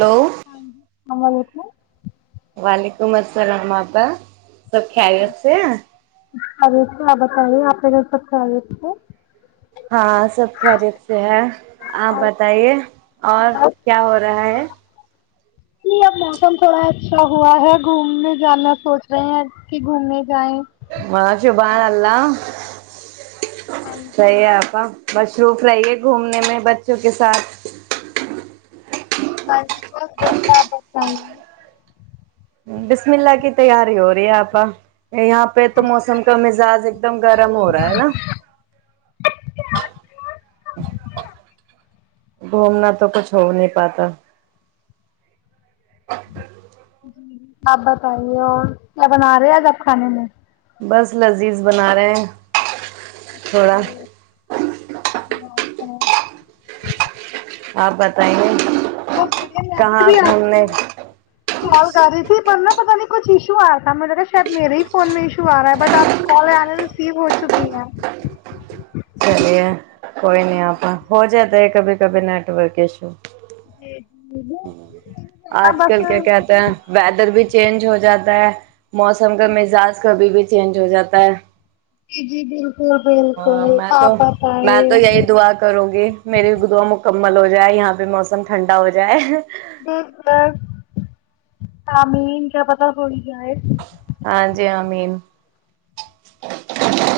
hello ہ جی سلام ولیکم سمسرامپا [unintelligible] سب کھائی ج سے آپ بتا رہے ہیں آپ پ سبتےت کو ہاں سب خیریت سے ہے آپ اور بتائیے اور کیا ہو رہا ہے یہ اب موسم تھوڑا اچھا ہوا ہے گھومنے جانا سوچ رہے ہیں کہ گھومنے جائےیں [unintelligible] بانلہ ہاں صی جی ہےپا [unintelligible] مشروف رہیے گھومنے میں بچوں کے ساتھ ہاں جی بس بڑیا آپ بسملہ کی تیاری ہو رہی ہے آپا یہاں پہ تو موسم کا مزاج ایک دم گرم ہو رہا ہے نا گھومنا تو کچھ ہو نہیں پاتا جی جی آپ بتائیے اور کیا بنا رہے آج آپ کھانے میں بس لذیذ بنا رہے ہیں تھوڑا [unintelligible] ہ [unintelligible] آپ بتائیے بہت بڑھیا کہاں یادیبھی آپ گھومنے کو کال کر رہی تھی پر ن پتا نہیں کچھ ایشو آ رہا تھا میں نےا شاید میرے ہی فون میں ایشو آ رہا ہے بٹ آپ کال آنے ریسیو ہو چکی ہے چلیے کوئی نہیں آپ ہو جائے تو کبھی کبھی نیٹ ورک ایشو جی جی آج بالکل بس کل کیا کہتے ہیں ویدر بھی چینج ہو جاتا ہے [unintelligible] موسم کا مزاج کبھی بھی چینج ہو جاتا ہے جی جی جال ہاں میں تو میں تو یہی دعا کروں گی میری دعا مک مکمل ہو جائے یہاں پہ موسم ٹھنڈا ہو جائے د سر تمین کیا پت تھوڑی کیا ہے ہاں جی ہاں مین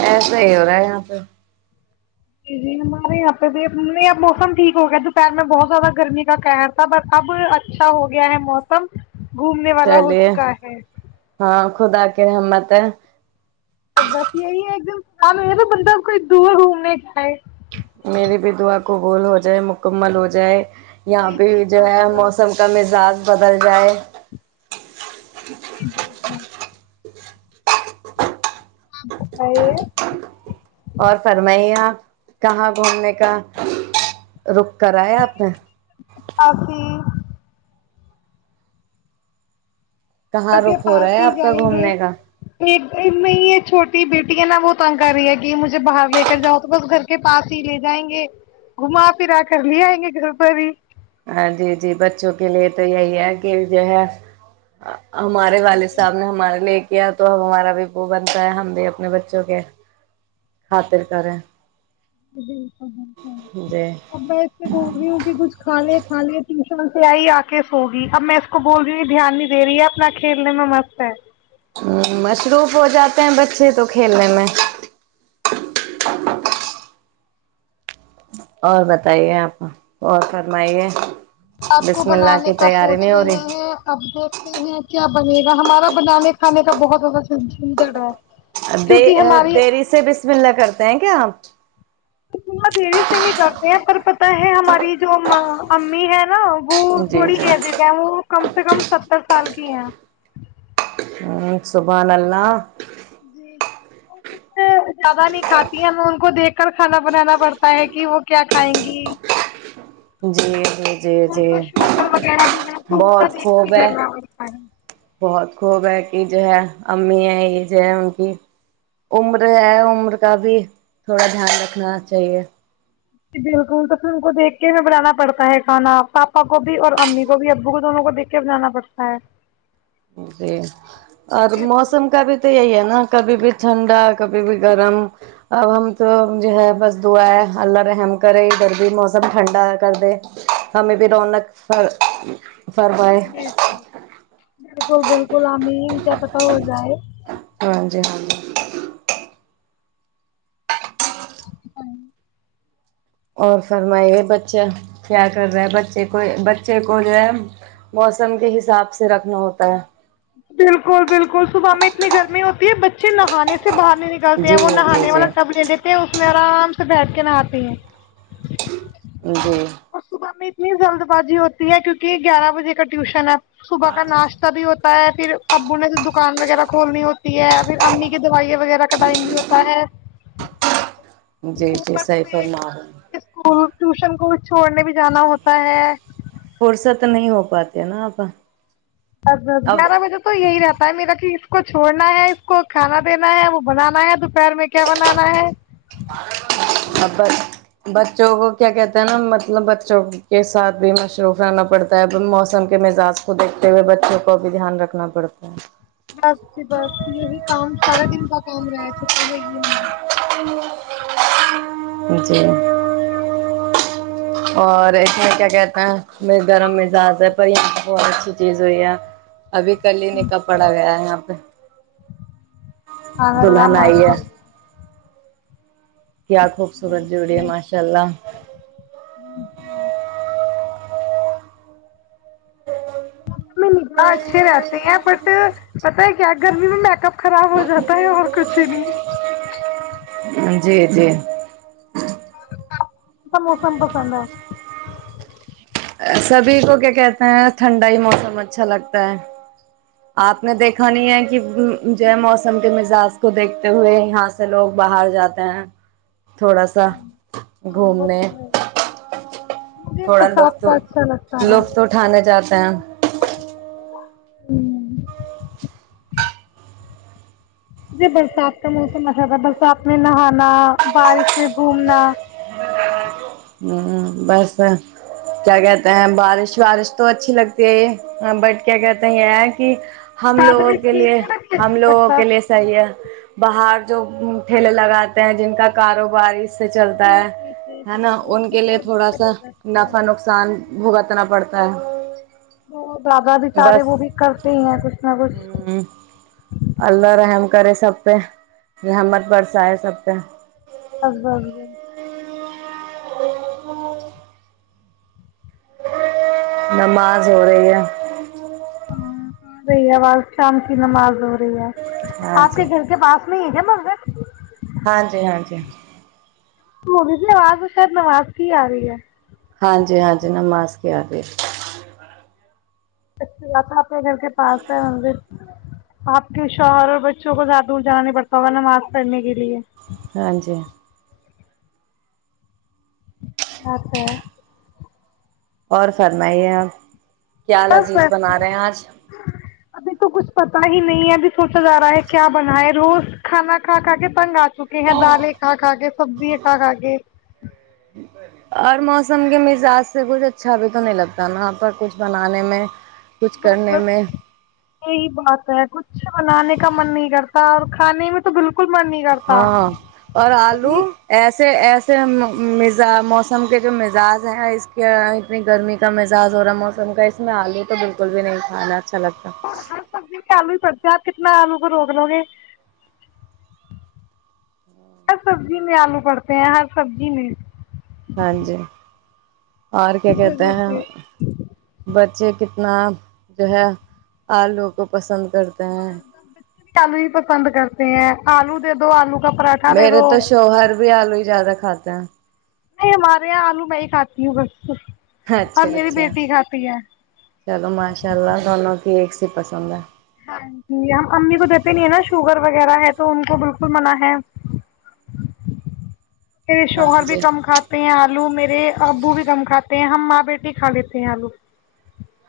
ایسا ہی ہو رہا ہے یہاں پ جی جی ہمارے یہاں پہ بھی نہیں اب موسم ٹھیک ہو گیا دوپہر میں بہت زیادہ گرمی کا قہر تھا پر اب اچھا ہو گیا ہے موسم گھومنے والا ہو چلیے چکا ہے ہاں خدا کے رحمت ایک دم کام نہیں ہے تو بندہ کوئی دور گھومنے کا ہے میری بھی دعا قبول ہو جائے مکمل ہو جائے یہاں جی پہ جی بھی جو بس ہے بس موسم کا مزاج بدل جائے ج [unintelligible] آ [inaudible] اور فرمائی آ کہاں گھومنے کا رک کرایا آپنے آپ ہی کہاں کے رخ ہو رہا پاس ہے ہی آپ کا جائیں گے گھومنے کا ایک نہیں یہ چھوٹی بیٹی ہے نا وہ تنگ کر رہی ہے کہ مجھے باہر لے کر جاؤ تو بس گھر کے پاس ہی لے جائیں گے گھما پھرا کر لے آئیں گے گھر پر ہی ہاں جی جی بچوں کے لیے تو یہی ہے کہ جو ہے ہمارے والد صاحب نے ہمارے لیے کیا تو ہمارا بھی وہو بنتا ہے ہم بھی اپنے بچوں کے خاطر کریں جی جی [unintelligible] اب میں اس سے بول رہی ہوں کہ کچھ کھا لے کھا لے ت سن سے آئی آک سوگی اب میں اس کو بول رہی ہی دھیان نہیں د رہی ہے اپنا کھیلنے میں مست ہے ہ مصروف ہو جاتے ہیں بچے تو کھیلنے میں جی [unintelligible] اور بتائیے آپ اور فرمائیے آپ کو بسم اللہ بنانے کی کا تیاری سوچ نہیں ہو رہے رہی ہیں اب دیکھتے ہیں کیا بنے گا ہمارا بنانے کھے کا بہت زیادہ سم ج رہا ہے د کیونکہ ہماری دیری سے بسم اللہ کرتے ہیں کیا آپ اتنا دیر سے نہیں کرتے ہیں پر پتہ ہے ہماری جو امی ہے نا وہ آپ جی تھوڑی جی ایزی کہ کم سے کم ستر سال کی ہے ہ سبانلہ جی جی وہ کچھ زیادہ نہیں کھاتی ہیں ہمیں ان کو دیکھ کر کھانا بنانا پڑتا ہے کہ وہ کیا کھائیں گی جی جی جی ان جی کو شوگر وغیرہ بھی ہے تو ان کا بہت دیکھ خوب کے ہے کرنا پڑتا ہے بہت خوب ہے کی جو ہے امی ہے یہ جو ہے ان کی عمر ہے عمر کا بھی تھوڑا دھیان رکھنا چاہیے ج بالکل تو پھر ان کو دیکھ کے بھی بنانا پڑتا ہے کھانا پاپا کو بھی اور امی کو بھی ابو کو دونوں کو دیکھ کے بنانا پڑتا ہے جی اور موسم کا بھی تو یہی ہے نا ہ کبھی بھی ٹھنڈا کبھی بھی گرم اب ہم تو جو ہے بس دعا ہے اللہ رحم کرے ادھر بھی موسم ٹھنڈا کر دے ہمیں بھی رونق ف فر بائے [inaudible] بالکل بالکل امین کیا پت ہو جائے ہاں جی ہاں جی اپتن [unintelligible] اور فرمائیے بچے کیا کر رہے ہے بچے کو بچے کو جو ہے موسم کے حساب سے رکھنا ہوتا ہے بالکل بالکل صبح میں اتنی گرمی ہوتی ہے بچے نہانے سے سے باہر نہیں نکلتے جی ہیں وہ جی نہانے جی والا ب نہیں دیتے ہیں اس میں آرام سے بیٹھ کے نہاتے ہیں جی [unintelligible] می اتنی جلد بازی ہوتی ہے کیونکہ گیارہ بجے کا ٹیوشن ہے صبح کا ناشتہ بھی ہوتا ہوتا پھر ابو نے تو دکان وغیرہ کھولنی ہوتی ہے پھر امی کی دوائیں وغیرہ کٹائ ہوتا ہے جی جی اوپر سیفر سے محول اسکول ٹیوشن کو چھوڑنے بھی جانا ہوتا ہے فرصت نہیں ہو پاتی نا آپ بس بس گیارہ بجے تو یہی رہتا ہے میرا کہ اس کو چھوڑنا ہے اس کو کھانا دینا ہے وہ بنانا ہے دوپہر میں کیا بنانا ہے ا بچوں کو کیا کہتے ہیں نا مطلب بچوں کے ساتھ بھی مصروف رہنا پڑتا ہے موسم کے مزاج کو دیکھتے ہوئے بچوں کو بھی دھیان رکھنا پڑتا ہے بس ج بس یہی کام سارا دن کا کام رہ تھ ہے ہی ہم جی اور اس میں کیا کہتے ہیں م گرم مزاج ہے پر یہاں پہ بہت اچھی چیز ہوئی ہے ابھی کل ہی نکل پڑا گیا ہے یہاں پہ آلہ دلہن موش آئی ہے [unintelligible] کیا خوبصورت جڑی ہے ماشاء اللہ ہ ہ نکھا اچھے رہتے ہیں بٹ پت ہے کیا گرمی میں میک اپ خراب ہو جاتا ہے اور کچھ نہیں جی جی تو موسم پسند ہے [unintelligible] سبھی کو کیا کہتے ہیں ٹھنڈا ہی موسم اچھا لگتا ہے آپ نے دیکھا نہیں ہے کہ ج موسم کے مزاج کو دیکھتے ہوئے یہاں سے لوگ باہر جاتے ہیں تھوڑا سا وہ گھومنے تو ہے مجھے تھوڑا برسات لطف کا اچھا لگتا ہے لطف اٹھانے جاتے ہیں ہوں [unintelligible] ج برسات کا موسم اچھا تھا برسات میں نہانا بارش میں گھومنا ہوں بس کیا کہتے ہیں بارش بارش تو اچھی لگتی ہے بٹ کیا کہتے ہیں یہ کہ ہم زیادہ لوگوں میں کے لیے کیچڑ بھی ہم اچھا لوگوں لگتا کے لیے صحیح ہے باہر جو ٹھیلے لگاتے ہیں جن کا کاروباری سے چلتا جی ہے جی جی ہے جی نا جی ان کو کے لیے بہت دقت ایسا ہو جاتی ہے نفع نقصان ہوگا توم پڑتا ہے [unintelligible] وہ دادا بھی سارے بس وہ بھی کرتے ہی ہیں کچھ نہ کچھ ہ اللہ رحم کرے سب پہ یہ ہمر پررسائے سب پہ ہ ہاں ہاں [unintelligible] اچ [unintelligible] نماز ہو رہی ہے آ رہی ہےواز شام کی نماز ہو رہی ہے ہاں آپ کے جی گھر کے پاس میریا منگت ہاں جی ہاں جی [unintelligible] وہگ آواز میں شاید نماز کی آ رہی ہے ہاں جی ہاں جی نماز کے آ گ اچ بات ہے اپنے گھر کے پاس ہے م آپ کے شوہر اور بچوں کو زیادہ دور جانا نہیں پڑتا ہوگا نماز پڑھنے کے لیے ہاں جی [unintelligible] م پ [unintelligible] اور فرمائیے آپ [unintelligible] کیا بس لذیذ بس بنا رہے ہیں آج ابھی تو کچھ پتا ہی نہیں ہے ابھی سوچا جا رہا ہے کیا بنا ہے روز کھانا کھا کا کے تنگ آتا چکے ہیں دالیں کا کھا کے سبزی کھا کا کے قسم کے مزاج سے کچھ اچھا بھی تو نہیں لگتا وہاں پر کچھ بنانے میں کچھ بس کرنے بس میں یہی بات ہے کچھ بنانے کا من نہیں کرتا ہاں اور کھانے میں تو بالکل من نہیں کرتا ہاں اور آلو اور ایس سے ایسے مزا موسم کے جو مزاج ہیں اس کے اتنی گرمی کا مزاج ہو رہا موسم کا اسس میں آلو تو بالکل بھی نہیں کھانا اچھا لگتا اور ہر سبزی خلو [unintelligible] آپ کتنا آلو کو روک لو گے ہر سبزی میں آلو پڑتا ہر سبزی مل [unintelligible] ہاں جی اور کیا اس کہتے وجہ ہیں سے بچے کتنا جو ہے آلو کو پسند کرتے ب ہیں بچے چل ہی پسند کرتے ہیں آلو دے دو آلو [unintelligible] دے میرے دو تو شوہر بھی آلو ہی زیادہ کھدا [unintelligible] نہیں ہمارے یہاں آلو میں ہی کھاتی ہوں بس اور اچھا میری اچھا بیٹی کھاتی ہے اسی پسند ہے [unintelligible] جی ہم امی کو دیتے نہیں ہیں نا شوگر وغیرہ ہے تو ان کو بالکل منع ہے پھر ہاں شوہر بھی جی کم کھاتے ہیں آپ لو میں [unintelligible] ابو بھی کم کات [unintelligible] ہم ماں بیٹی کھا لیتے ہیں آلو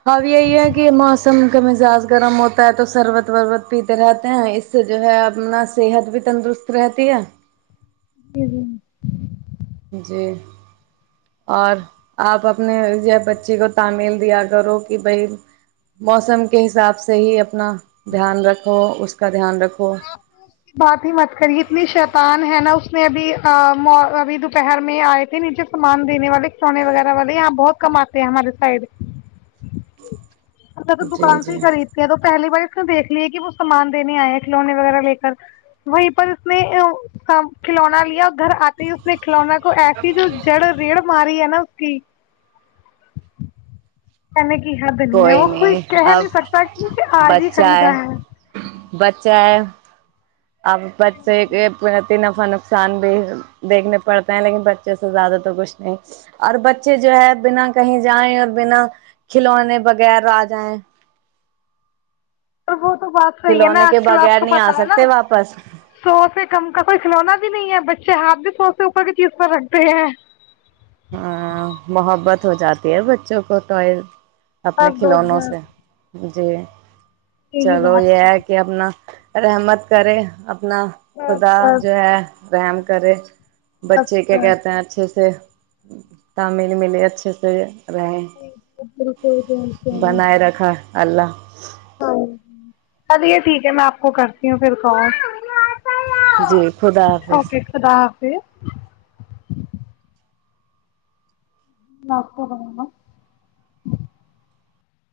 ہ یہی ہے کہ موسم کا مزاج گرم ہوتا ہے تو سربت ربت پیتے رہتے ہیں اس سے جو ہے اپنا صحت بھی تندرست رہتی ہے جی جی جی اور آپ اپنے بچی کو تعمیل دیا کرو کہ بھائی موسم کے حساب سے ہی اپنا دھیان رکھو اس کا دھیان رکھو آپ تو اس کی بات ہی مت کری اتنی شیتان ہے نا اس اس میں ابھی ابھی دوپہر میں آئے تھے نیچے سامان دینے والے کھلونے وغیرہ والے یہاں بہت کماتے ہیں ہمارے سائڈ اچھا تو جی دکان سے جی ہی خرید کے ہیں تو پہلی باری اس دیکھ لییا کہ وہ سامان دینے آئے کھلونے وغیرہ لے کر وہیں پر اس نے کھلونا لیا اور گھر آتے اس نے کھلونا کو ایسی جو جڑ ریڑ ماری ہے نا ج س میں [unintelligible] کی حدنی ہے کوئی وہ [unintelligible] اب نہیں سکتا کہ آج ہی بچہ ہے خریدا بچہ ہے اب بچے ب ت نفع نقصان بھی دیکھنے پڑتا ہیں لیکن بچے سے زیادہ تو کچھ نہیں اور بچے جو ہے بنا کہیں جائیں اور بنا کھلونے بغیر آ جائیں تو وہ [unintelligible] تو بات صحی ہے نا کھلونے کے آج کل آپ بغیر کو نہیں آ پتا ہے نا سکتے واپس سو سے کم کا کوئی کھلونا بھی نہیں ہے ب اچھے ہاتھ بھی سوستے اوپر کی چیز پر رکھتے ہیں ہاں محبت ہو جاتی ہے بچوں کو تو اپنے بس بس کھلونوں بس سے جی [unintelligible] یہی چلو بات یہ ہے کہ اپنا [unintelligible] رحمت کرے ا اپنا بس خدا بس جو ہے رام کرے [unintelligible] بس بچے کیا کہتے ہیں اچھے سے تعمل ملے اچھے سے ر [unintelligible] ب کوئی گن کو اللہ [unintelligible] چلیے ٹھیک ہے میں آپ کو کرتی ہوں پھر کال جی خدا حافظ پ [unintelligible] پ ما [unintelligible]